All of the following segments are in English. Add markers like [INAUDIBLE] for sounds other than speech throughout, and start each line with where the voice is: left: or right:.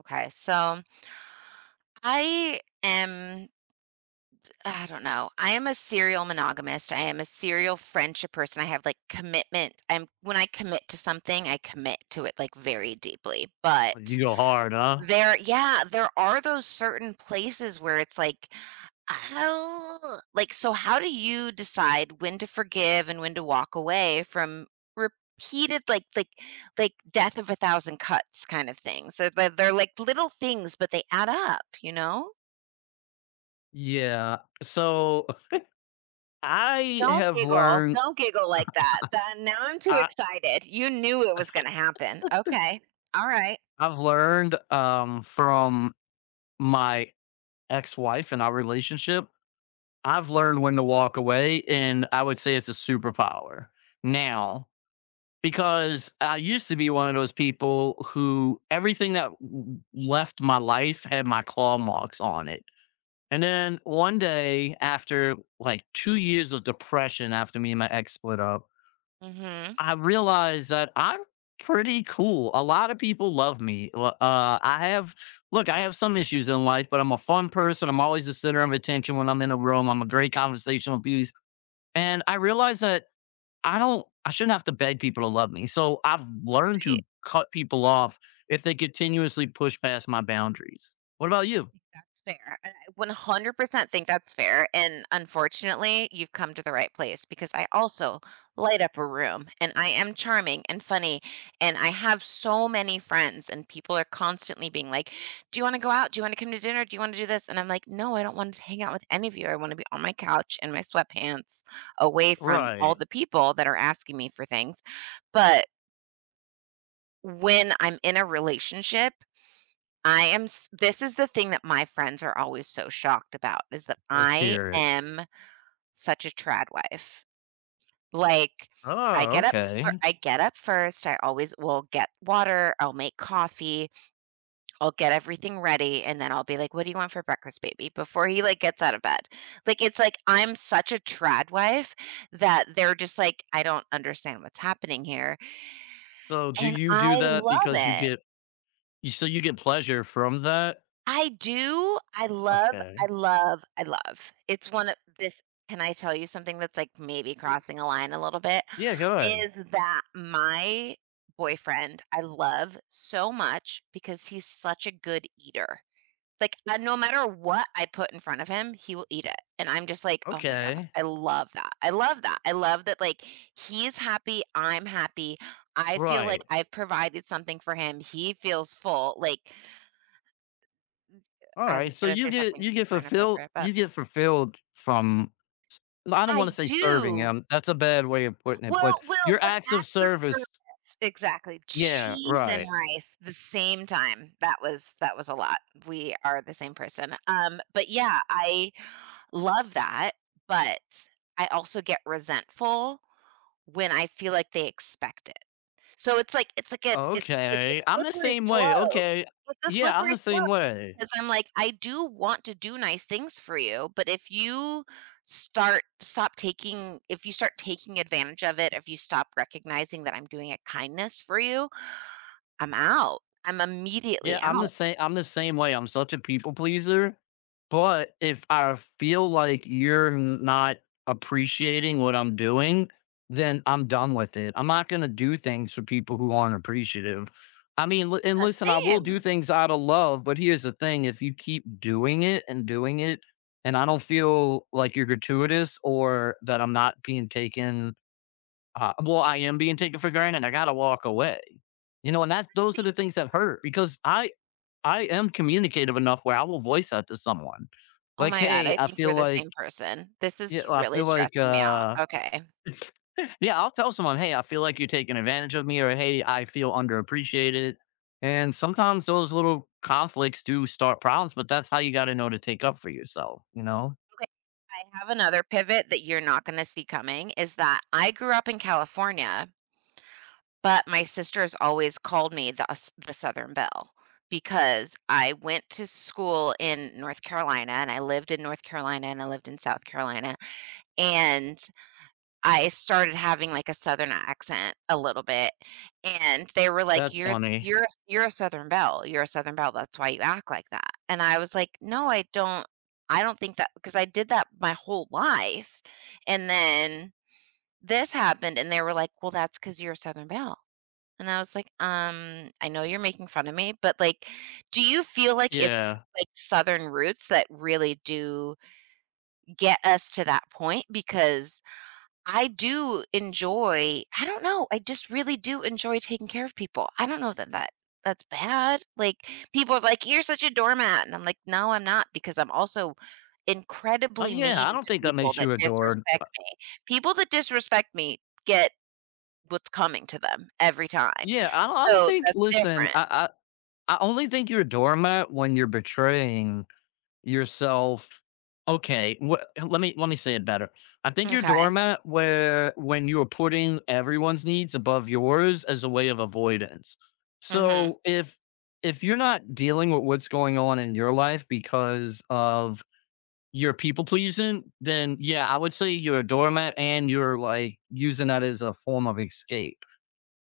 right: Okay, so I am, I don't know, I am a serial monogamist. I am a serial friendship person. I have like commitment. I'm when I commit to something, I commit to it like very deeply.
left: You
right: But
left: go hard, huh?
right: there yeah, there are those certain places where it's like, "Oh," like, so how do you decide when to forgive and when to walk away from repeated, like like, death of a thousand cuts kind of things? So they're like little things, but they add up.
left: Yeah. So I have learned
right: Don't giggle like that. That now I'm too
left: I
right: excited. You knew it was gonna happen. Okay. Alright.
left: I've learned from my ex-wife and our relationship. I've learned when to walk away and I would say it's a superpower. Now, because I used to be one of those people who everything that left my life had my claw marks on it. And then one day after like 2 years of depression after me and my ex split up,
right: Mhm.
left: I realize that I'm pretty cool. A lot of people love me. Look, I have some issues in life, but I'm a fun person. I'm always the center of attention when I'm in a room. I'm a great conversational piece. And I realize that I shouldn't have to beg people to love me. So I've learned
right: Right.
left: to cut people off if they continuously push past my boundaries. What about you?
right: It's fair, and I 100% think that's fair. And unfortunately, you've come to the right place because I also light up a room, and I am charming and funny. And I have so many friends, and people are constantly being like, "Do you want to go out? Do you want to come to dinner? Do you want to do this?" And I'm like, "No, I don't want to hang out with any of you. I want to be on my couch in my sweatpants away from all
left: Right.
right: the people that are asking me for things." But when I'm in a relationship, I am s this is the thing that my friends are always so shocked about, is that
left: Let's
right: I
left: hear it.
right: am such a trad wife. Like, I
left: Oh,
right: get up fir
left: okay.
right: I get up first, I always will get water, I'll make coffee, I'll get everything ready, and then I'll be like, "What do you want for breakfast, baby?" Before he, like, gets out of bed. Like, it's like I'm such a trad wife that they're just like, "I don't understand what's happening here,"
left: So do
right: and
left: you do
right: I
left: that
right: love
left: because you
right: it.
left: get, so you get pleasure from that?
right: I do. I love,
left: Okay.
right: I love, I love. It's one of this. Can I tell you something that's like maybe crossing a line a little bit?
left: Yeah, good.
right: Is that my boyfriend I love so much because he's such a good eater. Like, no matter what I put in front of him, he will eat it. And I'm just like, oh my God,
left: Okay.
right: I love that. I love that. I love that, like, he's happy. I'm happy. I feel like
left: Right.
right: I've provided something for him. He feels full. Like, I was
left: Alright, so
right: gonna
left: you
right: say
left: get
right: something
left: you get
right: super
left: fulfilled
right: inappropriate, but
left: you get fulfilled from I don't wanna
right: I
left: say serving
right: do.
left: him, that's a bad way of putting it, but
right: Well,
left: your
right: but
left: acts of
right: acts of
left: service.
right: service. Exactly.
left: Yeah,
right: Cheese and
left: right.
right: rice the same time. That was a lot. We are the same person. But yeah, I love that, but I also get resentful when I feel like they expect it. So it's like a it's a
left: Okay, I'm the
right: slippery
left: same way,
right: slope.
left: okay.
right: It's a
left: Yeah, I'm
right: slippery
left: the
right: slope.
left: same way.
right: 'Cause I'm like, I do want to do nice things for you, but if you start stop taking if you start taking advantage of it, if you stop recognizing that I'm doing a kindness for you, I'm out. I'm
left: Yeah,
right: immediately
left: I'm the
right: out.
left: same I'm the same way. I'm such a people pleaser, but if I feel like you're not appreciating what I'm doing, then I'm done with it. I'm not going to do things for people who aren't appreciative. I mean, and
right: Uh,
left: listen, I will do
right: same.
left: things out of love, but here's the thing, if you keep doing it and I don't feel like you're gratuitous or that I'm not being taken. Well,
right: It-
left: I am being taken for granted. I got to walk away, and that those are
right: see,
left: the
right: it's
left: things that hurt because I am communicative enough where I will voice that to someone.
right: oh
left: Like,
right: my god,
left: "Hey,
right: I
left: I
right: think
left: feel
right: we're the
left: like,"
right: same person. This
left: yeah,
right: is
left: I
right: really
left: feel like,
right: stressing me out. Okay.
left: yeah, I'll tell someone, "Hey, I feel like you're taking advantage of me," or, "Hey, I feel underappreciated." And sometimes those little conflicts do start problems, but that's how you gotta know to take up for yourself, you know?
right: Okay, I have another pivot that you're not going to see coming is that I grew up in California, but my sisters always called me the Southern Belle because I went to school in North Carolina, and I lived in North Carolina, and I lived in South Carolina, and I started having, like, a Southern accent a little bit, and they were like,
left: That's
right: "You're
left: funny.
right: you're you're a Southern Belle. You're a Southern Belle. That's why you act like that." And I was like, "No, I don't think that," because I did that my whole life, and then this happened, and they were like, "Well, that's because 'cause you're a Southern Belle." And I was like, I know you're making fun of me, but like, do you feel like
left: Yeah.
right: it's like Southern roots that really do get us to that point? Because I do enjoy, I don't know, I just really do enjoy taking care of people. I don't know that that's bad. Like, people are like, "You're such a doormat." And I'm like, "No, I'm not, because I'm also
left: Uh,
right: incredibly mean
left: yeah, I don't
right: to
left: think that
right: people
left: makes
right: that
left: you adored.
right: disrespect me." People that disrespect me get what's coming to them every time.
left: Yeah, I don't
right: So
left: think.
right: that's
left: Listen,
right: different.
left: I only think you're a doormat when you're betraying yourself. Okay, what let me say it better. I think you're
right: Okay.
left: doormat where when you are putting everyone's needs above yours as a way of avoidance.
right: Mhm.
left: So, if you're not dealing with what's going on in your life because of your people pleasing, then yeah, I would say you're a doormat and you're, like, using that as a form of escape,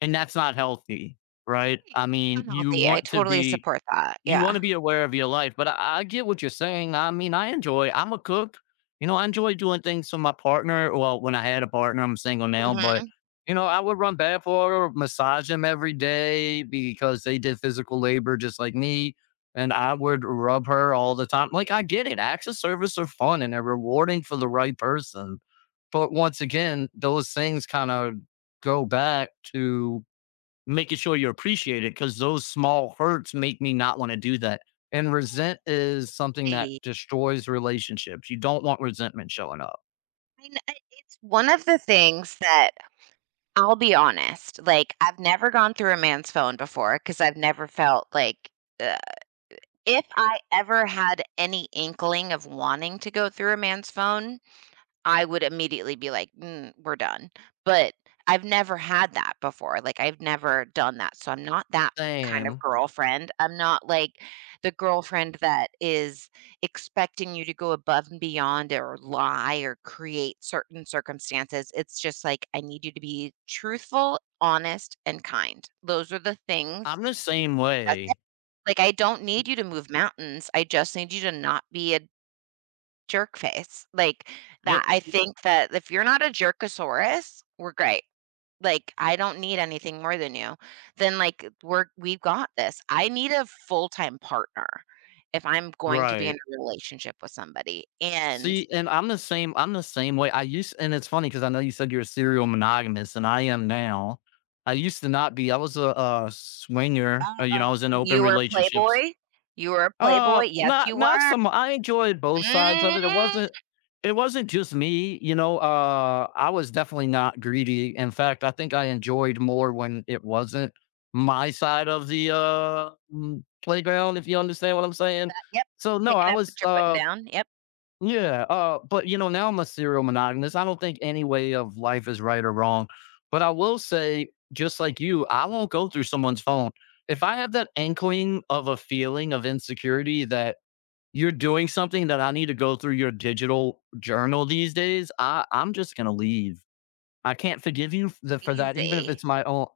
left: and that's not healthy, right?
right: Right.
left: I mean, you
right: Unhealthy. I
left: want to
right: totally
left: be
right: support that.
left: you
right: Yeah.
left: wanna be aware of your life, but I get what you're saying. I mean, I'm a cook. You know, I enjoy doing things for my partner. Well, when I had a partner, I'm single now, but,
right: Mhm.
left: I would run bath for her, massage them every day because they did physical labor just like me, and I would rub her all the time. Like, I get it. Acts of service are fun and they're rewarding for the right person. But once again, those things kinda go back to making sure you appreciate it because those small hurts make me not want to do that. And
right: No
left: resent is something that
right: way.
left: destroys relationships. You don't want resentment showing up.
right: I mean, I it's one of the things that I'll be honest, like, I've never gone through a man's phone before because 'cause I've never felt like, uh if I ever had any inkling of wanting to go through a man's phone, I would immediately be like, "Mm, we're done." But I've never had that before. Like, I've never done that. So I'm not that kind of
left: Same.
right: girlfriend. I'm not like the girlfriend that is expecting you to go above and beyond or lie or create certain circumstances. It's just like, I need you to be truthful, honest, and kind. Those are the things.
left: I'm the same
right: That's it.
left: way.
right: Like, I don't need you to move mountains. I just need you to not be a jerk face. Like that
left: Yep.
right: I think that if you're not a jerkosaurus, we're great. Like I don't need anything more than you. Then like we've got this. I need a full-time partner if I'm going to be in
left: Right.
right: a relationship with somebody. And
left: See, and I'm the same. I'm the same way. And it's funny because I know you said you're a serial monogamist, and I am now. I used to not be. I was a swinger. I was in
right: uh-oh,
left: open
right: you were a [LAUGHS]
left: relationships.
right: playboy? You were a
left: Uh,
right: playboy? Yes,
left: not
right: you
left: not
right: were.
left: some, I enjoyed both sides
right: Mm,
left: of it. It wasn't, it wasn't just me, you know. I was definitely not greedy. In fact, I think I enjoyed more when it wasn't my side of the playground, if you understand what I'm saying.
right: yep.
left: So
right: I'm
left: no,
right: picking
left: I
right: up
left: was,
right: what you're putting down. Yep.
left: yeah, but, now I'm a serial monogamous. I don't think any way of life is right or wrong. But I will say, just like you, I won't go through someone's phone. If I have that inkling of a feeling of insecurity that you're doing something that I need to go through your digital journal these days. I'm just gonna leave. I can't forgive you f the for that, even if
right: Easy.
left: it's my own.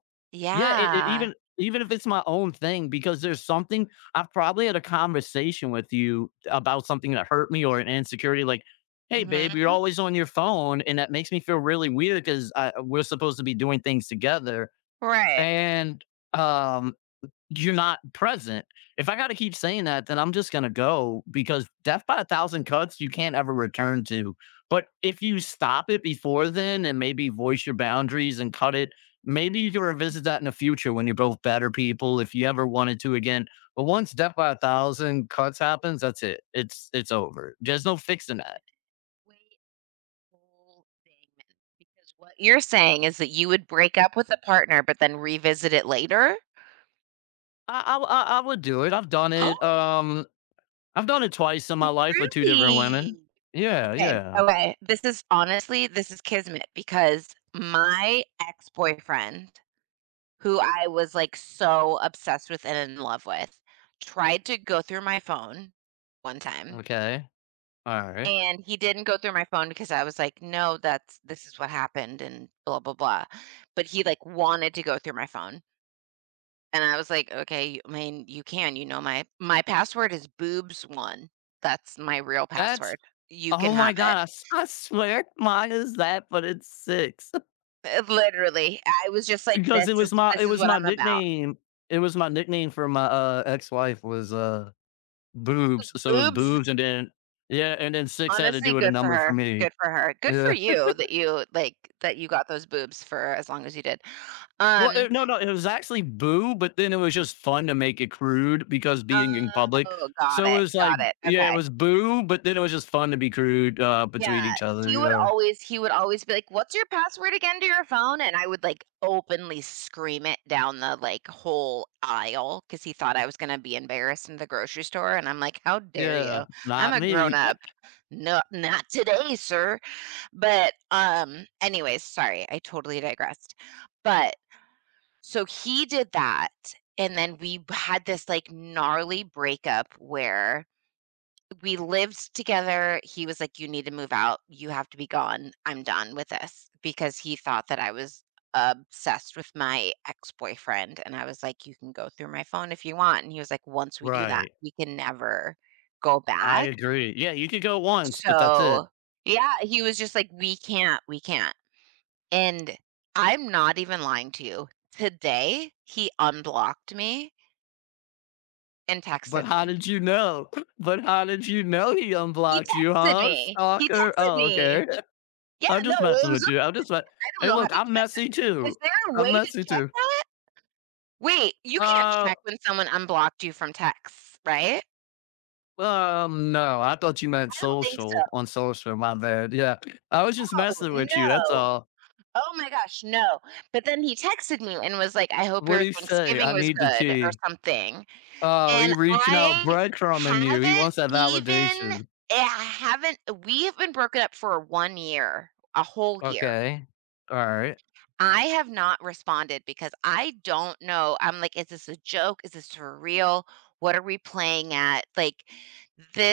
left: Yeah, e e
right: Yeah.
left: even even if it's my own thing, because there's something I've probably had a conversation with you about something that hurt me or an insecurity, like, "Hey, babe, you're
right: Mhm.
left: always on your phone, and that makes me feel really weird because we're supposed to be doing things together."
right: Right.
left: And, um, you're not present. If I got to keep saying that, then I'm just going to go because death by a thousand cuts, you can't ever return to. But if you stop it before then and maybe voice your boundaries and cut it, maybe you can revisit that in the future when you're both better people if you ever wanted to again. But once death by a thousand cuts happens, that's it. It's over. There's no fixing that.
right: Whole thing because what you're saying is that you would break up with a partner but then revisit it later?
left: I would do it. I've done
right: [GASPS] Oh,
left: it. I've done it twice in my life with two different women.
right: really?
left: Yeah,
right: Okay,
left: yeah.
right: okay. This is honestly, this is kismet because my ex-boyfriend, who I was like so obsessed with and in love with, tried to go through my phone one time.
left: Okay. All right.
right: And he didn't go through my phone because I was like, "No, that's this is what happened and blah blah blah." But he like wanted to go through my phone. And I was like, "Okay, I mean, you can, you know, my password is boobs1. That's my real
left: That's
right: password. You can
left: Oh my
right: have it."
left: god, [LAUGHS] I swear mine is that, but it's 6 [LAUGHS]
right: [LAUGHS] Literally, I was just like,
left: because it was my
right: This
left: it
right: is
left: was
right: what
left: my
right: I'm about."
left: nickname it was my nickname for my, ex-wife was,
right: 'Cause
left: Boobs, so it was
right: boobs
left: Boobs and then yeah, and then 6 had to
right: honestly,
left: do with a
right: good for
left: number for
right: her,
left: me.
right: good for her. Good for
left: Yeah.
right: you that you, like, that you got those boobs for as long as you did.
left: Well,
right: Um,
left: it no, no, it was actually Boo, but then it was just fun to make it crude because being in public.
right: oh,
left: So it was like
right: got it,
left: yeah, it
right: okay.
left: was Boo, but then it was just fun to be crude, between
right: Yeah,
left: each other, you know?
right: he would always be like, "What's your password again to your phone?" And I would, like, openly scream it down the, like, whole aisle because he thought I was gonna be embarrassed in the grocery store, and I'm like, "How dare
left: Yeah,
right: you? I'm
left: not
right: a grown
left: me.
right: up. No, not today, sir." But, anyways, sorry, I totally digressed. But so he did that, and then we had this, like, gnarly breakup where we lived together. He was like, "You need to move out. You have to be gone. I'm done with this," because he thought that I was obsessed with my ex boyfriend. And I was like, "You can go through my phone if you want." And he was like, "Once
left: [LAUGHS]
right: we do that,
left: Right.
right: we can never go
left: I
right: back."
left: agree. Yeah, you could go once, but that's it.
right: So, yeah, he was just like, "We can't, we can't." And I'm not even lying to you. Today, he unblocked me and texted
left: But how
right: me.
left: did you know? [LAUGHS] But how did you know he
right: He
left: unblocked you,
right: texted
left: huh,
right: me. He
left: stalker?
right: texted
left: Oh,
right: me.
left: okay.
right: Yeah,
left: [LAUGHS] I'm
right: no,
left: just
right: it
left: messing
right: was
left: with you. I'm just me
right: I don't
left: Hey,
right: know how
left: look,
right: to
left: I'm
right: check that.
left: messy too.
right: Is there a
left: I'm
right: way to
left: messy
right: check
left: too.
right: that? Wait, you can't
left: Uh,
right: check when someone unblocked you from texts, right?
left: no, I thought you meant
right: I don't think so.
left: social on social, my bad. Yeah, I was just
right: Oh
left: messing with you, that's
right: no.
left: all.
right: Oh my gosh, no. But then he texted me and was like, "I hope
left: What
right: your
left: do you say?
right: Thanksgiving
left: "I
right: was
left: need the
right: good," or
left: tea."
right: something.
left: Oh,
right: And
left: he reaching out,
right: I
left: breadcrumbing you. He
right: haven't
left: wants that
right: even
left: validation.
right: I haven't we have been broken up for 1 year, a whole year.
left: Okay. Alright.
right: I have not responded because I don't know. I'm like, is this a joke? Is this for real? What are we playing at? Like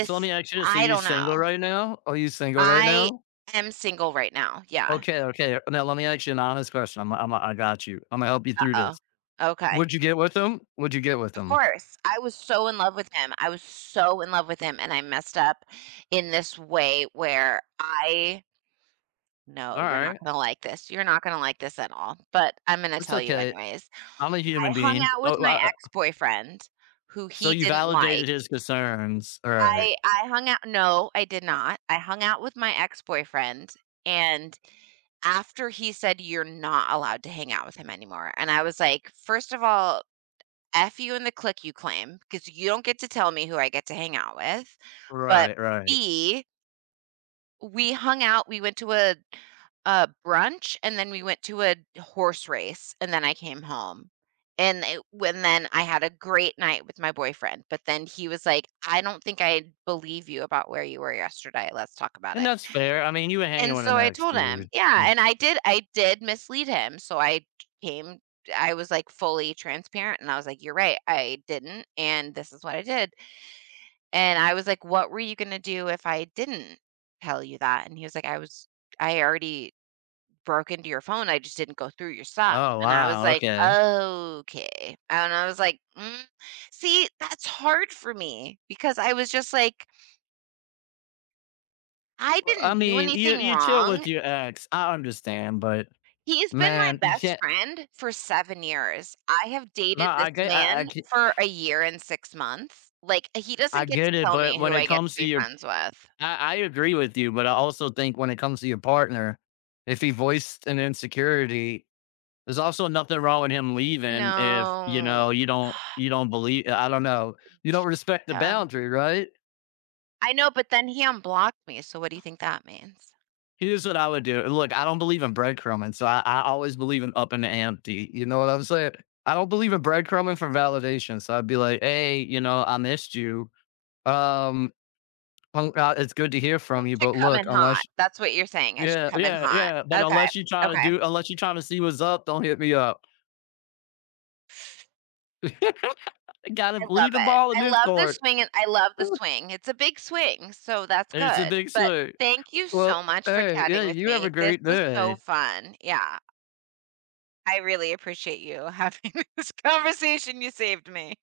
left: So let me ask you this. Are
right: I
left: you
right: don't
left: single
right: know.
left: right now? Are you single right
right: I
left: now?
right: am single right now. Yeah.
left: Okay, okay. Now let me ask you an honest question. I got you. I'm gonna help you through
right: Uh-oh.
left: this.
right: Okay.
left: Would you get with them? Would you get with
right: Of
left: them?
right: course. I was so in love with him. I was so in love with him and I messed up in this way where I no,
left: All
right: you're not
left: right.
right: going to like this. You're not going to like this at all. But I'm going to
left: It's
right: tell you
left: okay.
right: anyways.
left: I'm a human
right: I hung
left: being.
right: out with
left: Oh,
right: my ex-boyfriend who
left: so
right: he
left: you
right: didn't like
left: validated his concerns. All right.
right: I hung out no, I did not. I hung out with my ex-boyfriend, and after he said, "You're not allowed to hang out with him anymore," and I was like, first of all, F you and the clique you claim, because you don't get to tell me who I get to hang out with, but
left: Right, right.
right: B, we hung out, we went to a brunch, and then we went to a horse race, and then I came home. And it when then I had a great night with my boyfriend, but then he was like, "I don't think I believe you about where you were yesterday. Let's talk about
left: And
right: it."
left: that's fair. I mean, you were hanging
right: And
left: with
right: so
left: an
right: I
left: ex,
right: told him,
left: dude.
right: yeah,
left: Mm.
right: and I did mislead him. So I came I was like fully transparent and I was like, "You're right. I didn't and this is what I did." And I was like, "What were you gonna do if I didn't tell you that?" And he was like, "I was I already broke into your phone, I just didn't go through your stuff."
left: Oh,
right: And I was
left: wow.
right: like,
left: Okay.
right: "Okay." And I was like, "Mm." See, that's hard for me because I was just like, "I
left: Well, I
right: didn't do
left: mean, you
right: anything
left: you chill
right: wrong."
left: with your ex. I understand, but
right: He's been my
left: man, you
right: best
left: can't.
right: friend for 7 years. I have
left: No,
right: dated this
left: I get, I, I
right: man
left: get,
right: for a year and 6 months. Like, he
left: I
right: doesn't get to
left: get it.
right: tell
left: But
right: me
left: when
right: who I
left: it
right: get to
left: comes to
right: be
left: your,
right: friends with.
left: I agree with you, but I also think when it comes to your partner, if he voiced an insecurity, there's also nothing wrong with him leaving if you
right: No.
left: know you don't believe, I don't know, you don't respect the
right: Yeah.
left: boundary, right?
right: I know, but then he unblocked me, so what do you think that means?
left: Here's what I would do. Look, I don't believe in breadcrumbing, so I always believe in up and empty. You know what I'm saying? I don't believe in breadcrumbing for validation, so I'd be like, hey, you know, I missed you. Um, it's good to hear
right: So I
left: from you,
right: should
left: but
right: come
left: look,
right: in hot.
left: unless.
right: That's what you're saying, I should
left: Yeah,
right: come in
left: yeah,
right: hot.
left: yeah, but
right: Okay,
left: unless you try to
right: okay.
left: do unless you trying to see what's up, don't hit me up. I gotta
right: I love
left: leave the
right: it.
left: ball in this Discord.
right: I love the
left: [LAUGHS]
right: swing. It's a big swing, so that's
left: It's a
right: good,
left: big
right: but
left: thing.
right: thank you so
left: Well,
right: much for
left: hey, yeah,
right: chatting with
left: you have
right: me.
left: a
right: This
left: great
right: was so
left: day.
right: fun. Yeah, I really appreciate you having [LAUGHS] this conversation, you saved me.